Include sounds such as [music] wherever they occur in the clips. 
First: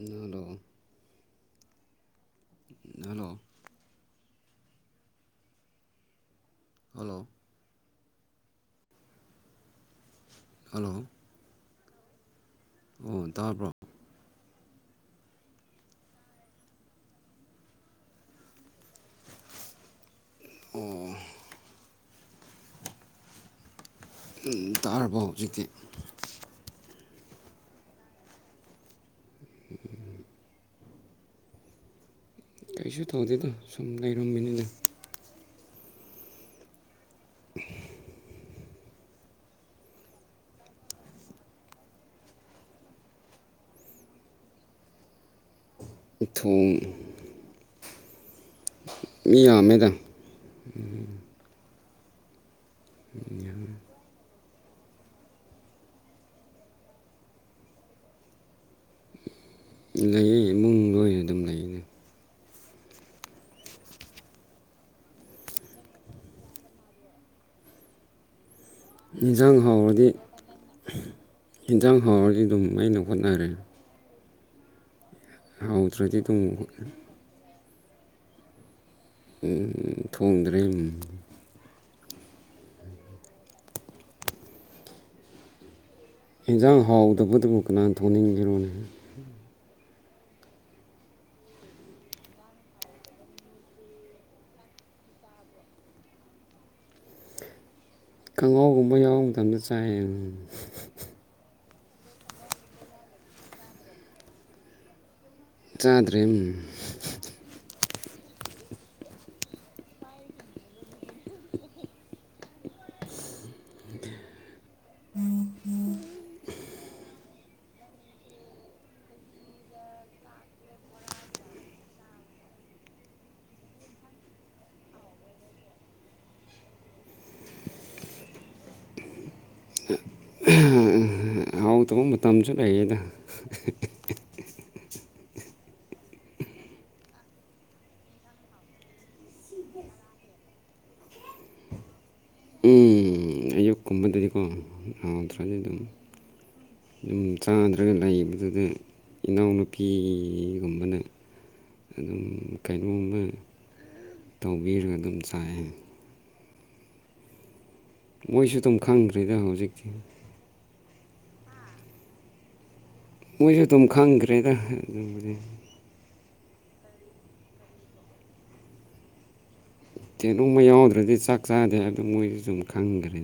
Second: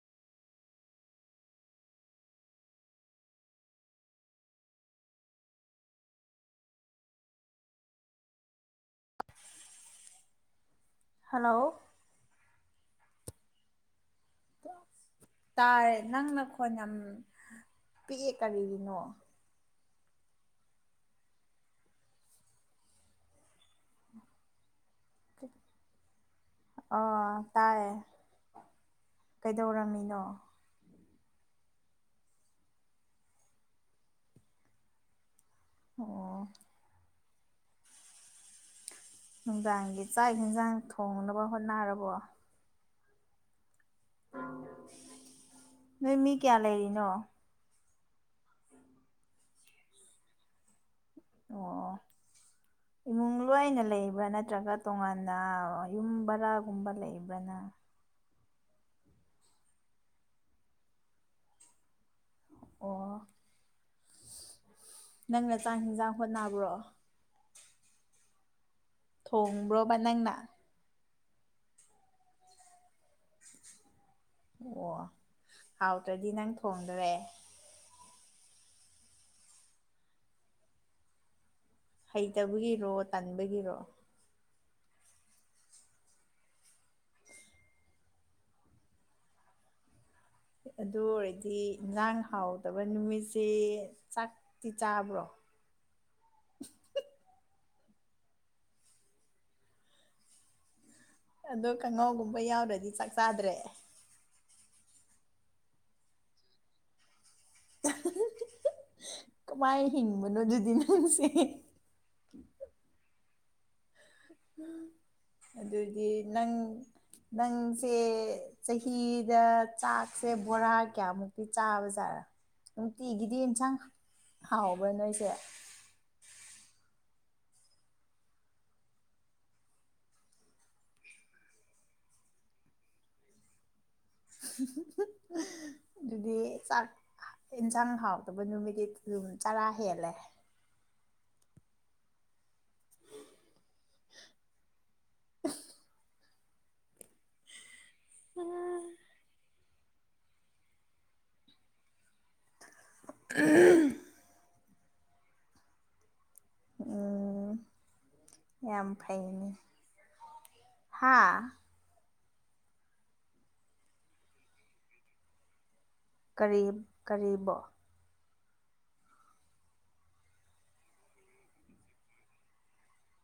ꯑꯗꯣ hello hello hello hello ꯑꯣ ꯇꯥꯔꯕ꯭ꯔꯣ ꯇꯥꯔꯦ ꯅꯪꯅ ꯈꯣꯟ ꯌꯥꯝ ꯄꯤꯛꯑꯦ ꯀꯔꯤꯒꯤꯅꯣ ꯑꯣ ꯇꯥꯔꯕ ꯍꯧꯖꯤꯛꯀꯤ ꯑ ꯇꯥꯏꯌꯦ ꯀꯩꯗꯧꯔꯝꯃꯤꯅꯣ ꯀꯩꯁꯨ ꯇꯧꯗꯦꯗꯣ ꯁꯨꯝ ꯂꯩꯔꯝꯃꯤꯅꯤꯅ ꯑꯣ [unintelligible] ꯅꯨꯡꯗꯥꯡꯒꯤ ꯆꯥꯛ ꯌꯦꯟꯁꯥꯡ ꯊꯣꯡꯅꯕ ꯍꯣꯠꯅꯔꯕꯣ ꯅꯣꯏ ꯃꯤ ꯀꯌꯥ ꯊꯣꯡ ꯂꯩꯔꯤꯅꯣ ꯃꯤ ꯑꯃꯦꯗ [unintelligible] ꯏꯨꯡ ꯇꯨꯡꯂꯥꯏꯅ ꯂꯩꯕ꯭ꯔꯥ ꯅꯠꯇ꯭ꯔꯒ ꯇꯣꯉꯥꯟꯅ ꯌꯨꯝ ꯕꯔꯥꯒꯨꯝꯕ ꯂꯩꯕ꯭ꯔꯅ ꯂꯩ ꯏꯃꯨꯡꯗ ꯑꯣꯏꯅ ꯑꯗꯨꯝ ꯂꯩꯅꯦ ꯑꯣ ꯅꯪꯅ ꯆꯥꯛ ꯌꯦꯟꯖꯥꯡ ꯍꯣꯠꯅꯕ꯭ꯔꯣ ꯌꯦꯟꯁꯥꯡ ꯊꯣꯡꯕ꯭ꯔꯣꯕ ꯍꯥꯎꯔꯗꯤ ꯅꯪꯅ ꯌꯦꯟꯁꯥꯡ ꯍꯥꯎꯔꯗꯤ ꯑꯗꯨꯝ ꯃꯩꯅ ꯍꯣꯠꯅꯔꯦ ꯑꯣ ꯍꯥꯎꯇ꯭ꯔꯗꯤ ꯅꯪ ꯊꯣꯡꯗꯣꯔꯦ ꯎ ꯊꯣꯡꯗ꯭ꯔꯦ ꯍꯩꯇꯕꯒꯤꯔꯣ ꯇꯟꯕꯒꯤꯔꯣ ꯑꯦꯟꯖꯥꯡ ꯍꯥꯎꯗꯕꯗꯕꯨ ꯀꯅꯥ ꯊꯣꯟꯅꯤꯡꯔꯣꯟꯅꯦ ꯑꯗꯨ ꯑꯣꯏꯔꯗꯤ ꯏꯟꯖꯥꯡ ꯍꯥꯎꯗꯕ ꯅꯨꯃꯤꯠꯁꯦ ꯆꯥꯛꯇꯤ ꯆꯥꯕ꯭ꯔꯣ [unintelligible] ꯈꯍꯥꯎꯒꯨꯝꯕ ꯌꯥꯎꯕ ꯃꯇꯝꯗ ꯆꯥꯏꯌꯦ ꯑꯗꯣ ꯀꯥꯡꯉꯥꯎꯒꯨꯝꯕ ꯌꯥꯎꯔꯗꯤ ꯆꯥꯛ ꯆꯥꯗ꯭ꯔꯦ ꯆꯥꯗ꯭ꯔꯦ ꯀꯃꯥꯏ ꯍꯤꯡꯕꯅꯣ ꯑꯗꯨꯗꯤ ꯅꯪꯁꯦ [unintelligible] ꯑꯗꯨꯗꯤ ꯅꯪ ꯅꯪꯁꯦ ꯆꯍꯤꯗ ꯆꯥꯛꯁꯦ ꯕꯣꯔꯥ ꯀꯌꯥꯃꯨꯛꯇꯤ ꯆꯥꯕꯖꯥꯠꯔꯥ ꯅꯨꯡꯇꯤꯒꯤꯗꯤ ꯑꯦꯟꯁꯥꯡ ꯍꯥꯎꯕ꯭ꯔꯥ ꯅꯣꯏꯁꯦ [unintelligible] ꯍꯥꯎ ꯇꯧꯕ ꯃꯇꯝꯁꯨ ꯂꯩꯌꯦꯗ [unintelligible] ꯑꯗꯨꯗꯤ ꯆꯥꯛ ꯌꯦꯟꯁꯥꯡ ꯍꯥꯎꯇꯕ ꯅꯨꯃꯤꯠ ꯑꯗꯨꯝ ꯆꯔꯥ ꯍꯦꯜꯂꯦ ꯌꯥꯗ꯭ꯔꯗꯤ ꯑꯗꯨꯝ ꯑꯗꯨꯝ ꯆꯥꯗ꯭ꯔꯒ ꯂꯩꯕꯗꯨꯗ ꯏꯅꯥꯎꯅꯨꯄꯤ ꯅꯨꯅꯥꯄꯤꯒꯨꯝꯕꯅ ꯑꯗꯨꯝ ꯀꯩꯅꯣꯝꯃ ꯇꯧꯕ ꯕꯤꯔꯒꯒꯟꯁꯑ ꯎꯝ ꯃꯣꯏꯁꯨ ꯑꯗꯨꯝ ꯌꯥꯝ ꯈꯪꯗ꯭ꯔꯤꯗ ꯍꯧꯖꯤꯛꯇꯤ ꯍꯥꯥ ꯃꯣꯏꯁꯨ ꯑꯗꯨꯝ ꯈꯪꯈ꯭ꯔꯦꯗ ꯀ ꯀꯔꯤꯕꯣ ꯀꯩꯅꯣꯝꯃ ꯌꯥꯎꯗ꯭ꯔꯗꯤ ꯆꯥꯛ ꯆꯥꯗꯦ ꯍꯥꯏ ꯑꯗꯨꯗ ꯃꯣꯏꯁꯨ ꯁꯨꯝ ꯈꯪꯈ꯭ꯔꯦ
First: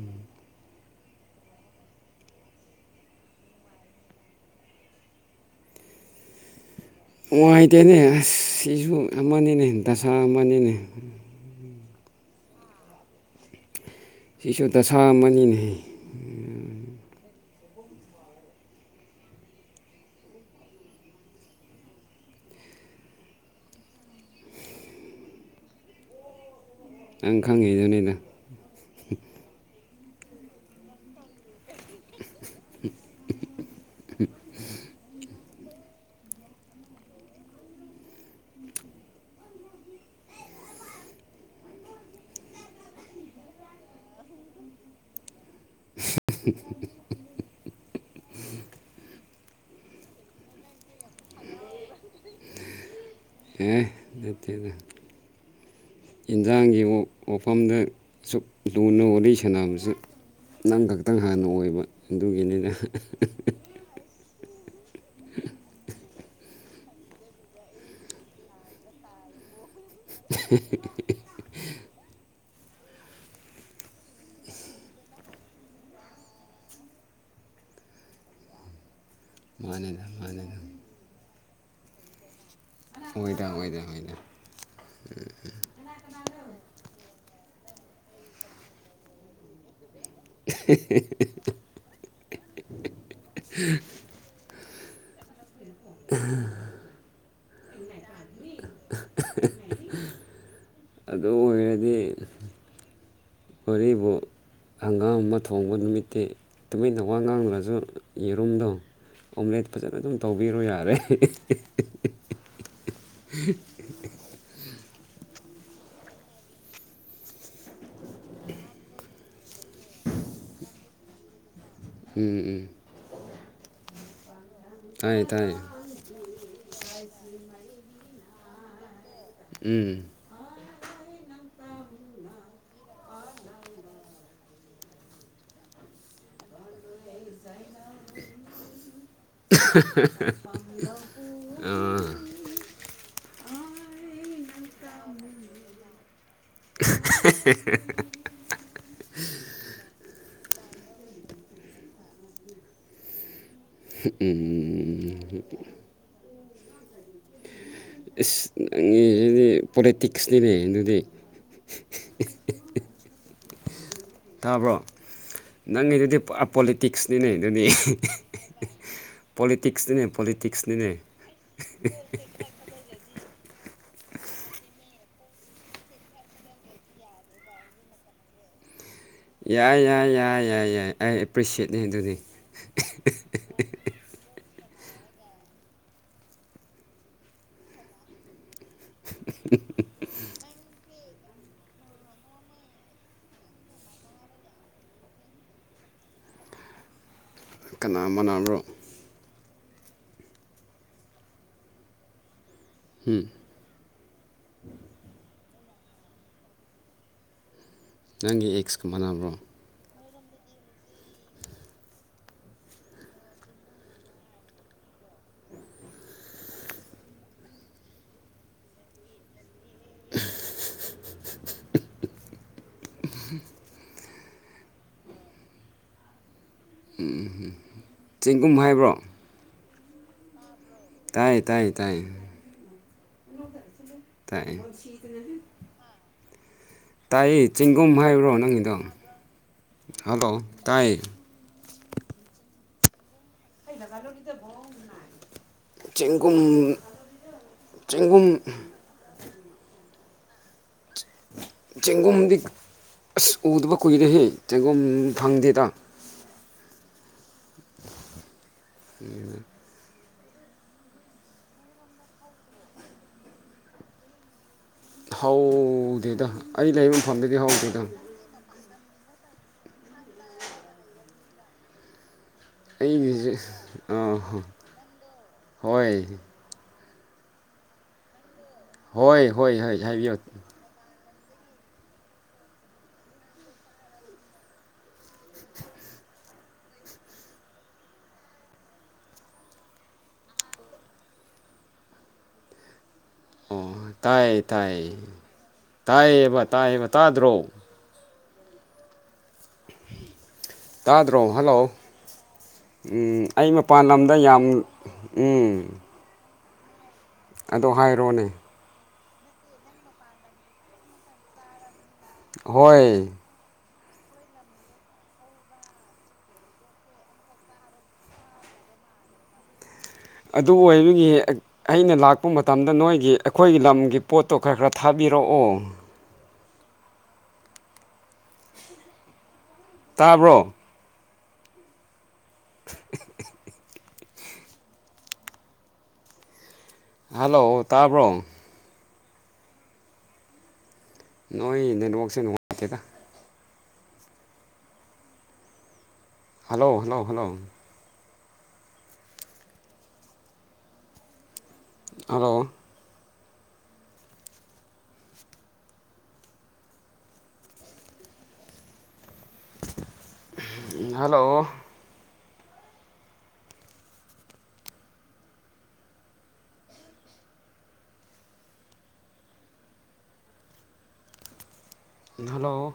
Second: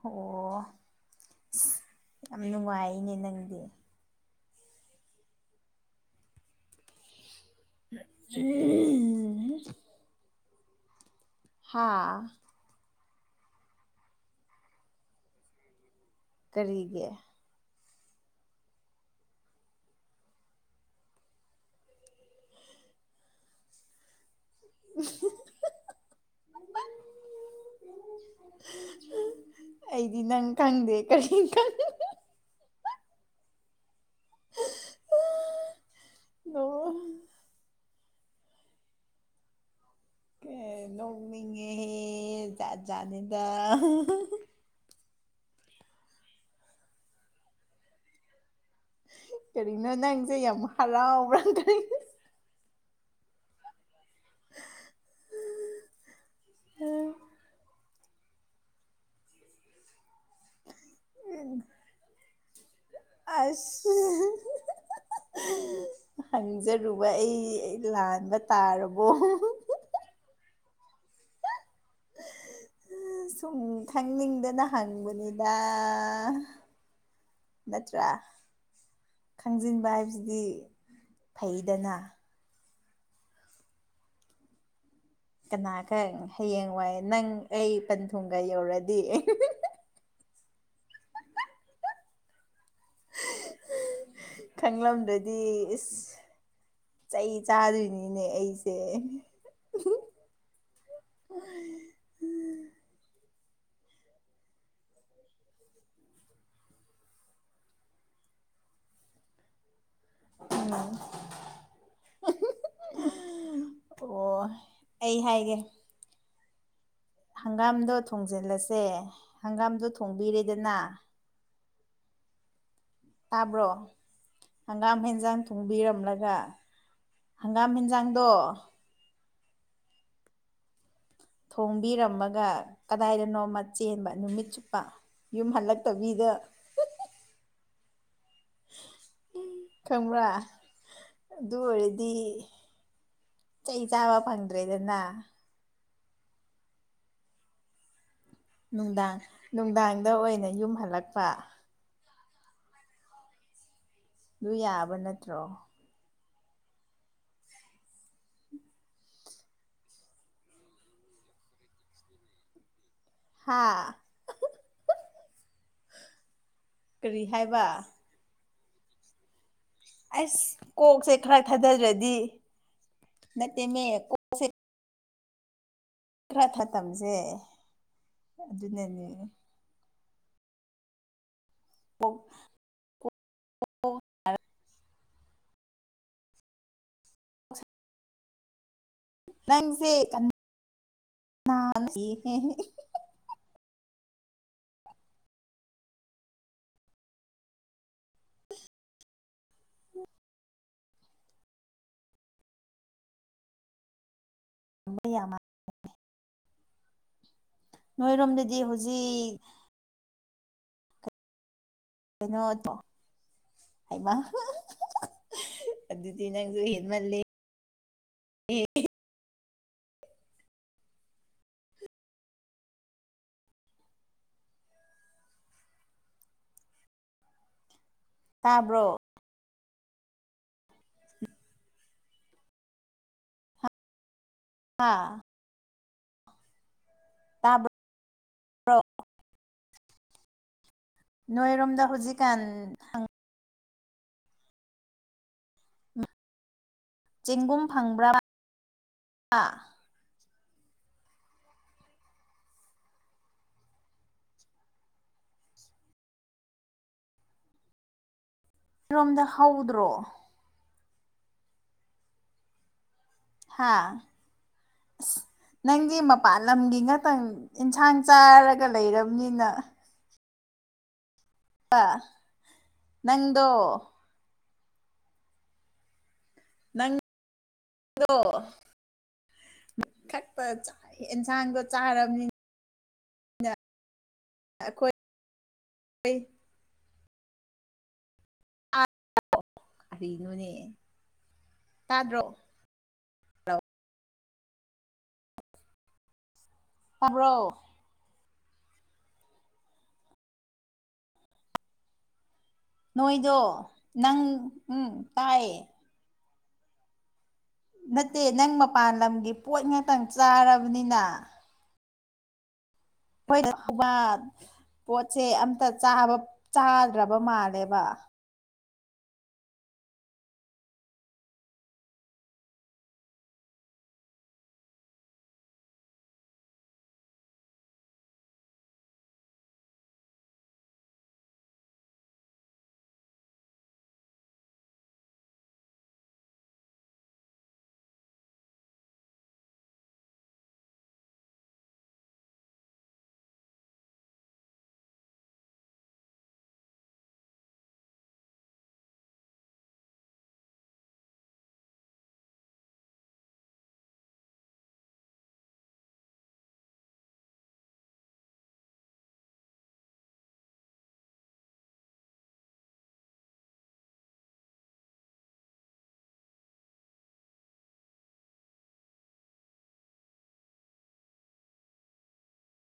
ꯑꯣ ꯑꯁ ꯌꯥꯝ ꯅꯨꯡꯉꯥꯏꯅꯦ ꯅꯪꯗꯤ ꯅꯨꯡꯉꯥꯏꯇꯦꯅꯦ ꯑꯁ ꯁꯤꯁꯨ ꯑꯃꯅꯤꯅꯦ ꯗꯁꯥ ꯑꯃꯅꯤꯅꯦ ꯍꯥꯥ ꯁꯤꯁꯨ ꯗꯁꯥꯝ ꯑꯃꯅꯤꯅꯦ ꯀꯔꯤꯒꯤ [unintelligible] ꯑꯪ ꯈꯪꯍꯩꯖꯅꯤꯗ ꯑꯩꯗꯤ ꯅꯪ ꯈꯪꯗꯦ ꯀꯔꯤ ꯈꯪꯉꯦ [unintelligible] ꯑꯣ ꯀ ꯅꯣꯛꯅꯤꯡꯉꯦꯍꯦ ꯖꯥꯠ ꯥꯠꯅꯤꯗ [unintelligible] ꯀꯔꯤꯅꯣ ꯅꯪꯁ ꯌꯥꯝ ꯍꯔꯥꯎꯔ ꯀꯔꯤ ꯅꯠꯇꯅ ꯏꯟꯖꯥꯡꯒꯤ ꯋꯥꯐꯝꯗ ꯑꯁꯨꯛ ꯂꯨꯅ ꯋꯥꯔꯤꯠꯂꯤ ꯁꯥꯟꯅꯕꯁꯨ ꯅꯪ ꯈꯛꯇꯪ ꯍꯥꯟꯅ ꯑꯣꯏꯕ ꯑꯗꯨꯒꯤꯅꯤꯅ ꯑꯁ ꯍꯪꯖꯔꯨꯕ ꯑꯩ ꯂꯥꯟꯕ ꯇꯥꯔꯕꯣ ꯍ ꯁꯨꯝ ꯈꯪꯅꯤꯡꯗꯅ ꯍꯪꯕꯅꯤꯗ ꯅꯠꯇ꯭ꯔꯥ ꯈꯪꯖꯤꯟꯕ ꯃꯥꯅꯤꯗ ꯍꯥꯏꯕꯁꯤꯗꯤ ꯃꯥꯅꯤꯗ ꯐꯩꯗꯅ ꯑꯣꯏꯗ ꯑꯣꯏꯗ ꯍꯗ ꯀꯅꯥꯒ ꯍꯌꯦꯡ ꯋꯥꯏꯦ ꯅꯪ ꯑꯩ ꯄꯟꯊꯨꯡꯒ ꯌꯧꯔꯗꯤ [unintelligible] ꯈꯪꯗꯗꯤ ꯏꯁꯁ ꯆꯩ ꯆꯥꯗꯣꯏꯅꯤꯅꯦ ꯑꯩꯁ ꯦ ꯑꯗꯨ ꯑꯣꯏꯔꯗꯤ ꯍꯔꯤꯕꯨ ꯍꯪꯒꯥꯝ ꯑꯃ ꯊꯣꯡꯕ ꯅꯨꯃꯤꯠꯇꯤ ꯇꯨꯃꯤꯟꯅ ꯋꯥ ꯉꯥꯡꯗ꯭ꯔꯁꯨ ꯌꯦꯔꯨꯝꯗꯣ ꯑꯣꯝꯂꯦꯠ ꯐꯖꯅ ꯑꯗꯨꯝ ꯇꯧꯕꯤꯔꯣ ꯌꯥꯔꯦ ꯑꯣ [unintelligible] ꯑꯩ ꯍꯥꯏꯒꯦ ꯍꯪꯒꯥꯝꯗꯣ ꯊꯣꯡꯖꯤꯜꯂꯁꯦ ꯍꯪꯒꯥꯝꯗꯣ ꯊꯣꯡꯕꯤꯔꯦꯗꯅ ꯎꯝ ꯎꯝ ꯇꯥꯕ꯭ꯔꯣ ꯍꯪꯒꯥꯝ ꯇꯥꯏ ꯍꯦꯟꯖꯥꯡ ꯇꯥꯏ ꯊꯣꯡꯕꯤꯔꯝꯂꯒ ꯍꯪꯒꯥꯝ ꯍꯦꯟꯖꯥꯡ ꯗꯣ ꯎꯝ ꯊꯣꯡꯕꯤꯔꯝꯃꯒ ꯀꯗꯥꯏꯗꯅꯣꯃ ꯆꯦꯟꯕ ꯅꯨꯃꯤꯠ ꯆꯨꯞꯄ ꯌꯨꯝ ꯍꯜꯂꯛꯇꯤꯗ ꯇ [unintelligible] [inaudible] ꯈꯪꯕ꯭ꯔꯥ ꯑꯥ ꯑꯗꯨ ꯑꯣꯏꯔꯗꯤ [unintelligible] ꯆꯩ ꯆꯥꯕ ꯐꯪꯗ꯭ꯔꯦꯗꯅ [unintelligible] ꯅꯨꯡꯗꯥꯡ ꯅꯨꯡꯗꯥꯡꯗ ꯑꯣꯏꯅ ꯌꯨꯝ ꯍꯜꯂꯛꯄ ꯑꯗꯨ ꯌꯥꯕ ꯎꯝ ꯅꯠꯇ꯭ꯔꯣ ꯎꯝ ꯏꯁ ꯅꯪꯒꯤꯁꯤꯗꯤ ꯄꯣꯂꯤꯇꯤꯛꯁꯅꯤꯅꯦ ꯑꯗꯨꯗꯤ [unintelligible] ꯍꯥꯥ ꯇꯥꯕ꯭ꯔꯣ ꯅꯪꯒꯤꯗꯨꯗꯤ ꯄꯣꯔꯥ ꯀꯔꯤ ꯄꯣꯂꯤꯇꯤꯛꯁꯅꯤꯅꯦ ꯍꯥꯏꯕ ꯑꯗꯨꯗꯤ ꯄꯣꯂꯤ ꯑꯁ ꯀꯣꯛꯁꯦ ꯈꯔ ꯊꯥꯗꯗ꯭ꯔꯗꯤ ꯅꯠꯇꯦꯅꯦ ꯀꯣꯛꯁꯦ ꯈꯔ ꯊꯇꯝꯁꯦ ꯑꯗꯨꯅꯅꯤ ꯌꯥꯏ ꯌꯥꯏ ꯌꯥꯏ ꯌꯥꯏ ꯌꯥꯏ ꯑꯩ ꯑꯦꯄ꯭ꯔꯤꯁꯦꯠꯅꯤ ꯑꯗꯨꯗꯤ ꯀꯣꯛ ꯑ ꯅꯪꯁꯦ ꯀꯅꯥ [unintelligible] ꯀꯅꯥ ꯑꯃꯅꯥ ꯑꯃ꯭ꯔꯣ ꯎꯝ ꯃ ꯌꯥꯃ ꯅꯪꯒꯤ ꯅꯣꯏꯔꯣꯝꯗꯗꯤ ꯑꯦꯛꯁꯀ ꯃꯥꯟꯅꯕ꯭ꯔꯣ ꯍꯧꯖꯤꯛ ꯩ [unintelligible] ꯅꯣꯠꯇꯣ ꯍꯩꯃꯥ ꯑꯗꯨꯗꯤ ꯅꯪꯁꯨ ꯍꯦꯟꯃꯜꯂꯦ [inaudible] [inaudible] ꯎꯝ ꯎꯝ ꯎꯝ ꯆꯦꯡꯒꯨꯝ ꯇꯥꯕ꯭ꯔꯣ ꯍꯥꯏꯕ꯭ꯔꯣ ꯇꯥꯏ ꯇꯥꯏ ꯇꯥꯏ ꯇꯥꯏꯌꯦ ꯍꯥ ꯇꯥꯏ ꯇꯥꯕ꯭ꯔꯣ ꯆꯦꯡꯒꯨꯝ ꯍꯥꯏꯕ꯭ꯔꯣ ꯅꯪꯒꯤꯗꯣ ꯍꯜꯂꯣ ꯇꯥꯏ ꯅꯣꯏꯔꯣꯝꯗ ꯍꯧꯖꯤꯛꯀꯥꯟ [unintelligible] ꯆꯦꯡꯒꯨꯝ ꯆꯦꯡꯒꯨꯝ ꯐꯪꯕ꯭ꯔꯥ ꯆꯦꯡꯒꯨꯝ ꯆꯦꯡꯒꯨꯝꯗꯤ ꯑꯁ ꯎꯗꯕ ꯀꯨꯏꯔꯦꯍꯦ ꯆꯦꯡꯒꯨꯝ ꯐꯪꯗꯦꯗ ꯏꯔꯣꯝꯗ ꯍꯧꯗ꯭ꯔꯣ ꯍꯥꯥ ꯑꯁ ꯅꯪꯒꯤ ꯍꯧꯗꯦꯗ ꯃꯄꯥꯟ ꯑꯩ ꯂꯝꯒꯤ ꯂꯩꯕ ꯉꯥꯛꯇꯪ ꯃꯐꯝꯗꯗꯤ ꯍꯧꯗꯦꯗ ꯏꯟꯁꯥꯡ ꯆꯥꯔꯒ ꯀ ꯂꯩꯔꯕꯅꯤꯅ ꯑ ꯑꯩ ꯑ ꯍꯣꯏ ꯅꯪꯗꯣ ꯍꯣꯏ ꯍꯣꯏ ꯍꯣꯏ ꯍꯥꯏꯕꯤꯌꯨ ꯏꯟꯁꯥꯡꯗꯣ ꯆꯥꯔꯕꯅꯤ ꯑꯩꯈꯣꯏ ꯀꯔꯤꯅꯣꯅꯦ ꯇꯥꯗ꯭ꯔꯣ ꯑꯣ ꯇꯥꯏ ꯇꯥꯏ ꯇꯥꯏꯌꯦꯕ ꯇꯥꯏꯌꯦꯕ ꯇꯥꯗ꯭ꯔꯣ ꯇꯥꯕ꯭ꯔꯣ ꯇꯥꯗ꯭ꯔꯣ ꯍꯜꯂꯣ ꯎꯝ ꯅꯣꯏꯗꯣ ꯑꯩ ꯃꯄꯥꯟ ꯂꯝꯗ ꯅꯪ ꯌꯥꯝ ꯎꯝ ꯎꯝ ꯇꯥꯏꯌꯦ ꯑꯗꯣ ꯅꯠꯇꯦ ꯍꯥꯏꯔꯣꯅꯦ ꯅꯪ ꯃꯄꯥꯟ ꯂꯝꯒꯤ ꯄꯣꯠ ꯉꯥꯛꯇꯪ ꯆꯥꯔꯕꯅꯤꯅ ꯍꯣꯏ [unintelligible] ꯄꯣꯠꯁꯦ ꯑꯝꯇ ꯆꯥꯕ ꯆꯥꯗ꯭ꯔꯕ ꯃꯥꯜꯂꯦꯕ꯫ ꯑꯗꯨ ꯑꯣꯏꯕꯒꯤ ꯑꯛ ꯑꯩꯅ ꯂꯥꯛꯄ ꯃꯇꯝꯗ ꯅꯣꯏꯒꯤ ꯑꯈꯣꯏꯒꯤ ꯂꯝꯒꯤ ꯄꯣꯠꯇꯣ ꯈꯔ ꯈꯔ ꯊꯥꯕꯤ ꯄꯤꯔꯣꯑꯣ ꯇꯥꯕ꯭ꯔꯣ [unintelligible] ꯍꯜꯂꯣ ꯇꯥꯕ꯭ꯔꯣ ꯅꯣꯏ ꯅꯦꯠꯋꯛꯁꯦ ꯅꯨꯡꯉꯥꯏꯇꯦꯗ꯫ Hello hello hello hello [unintelligible] hello hello [unintelligible]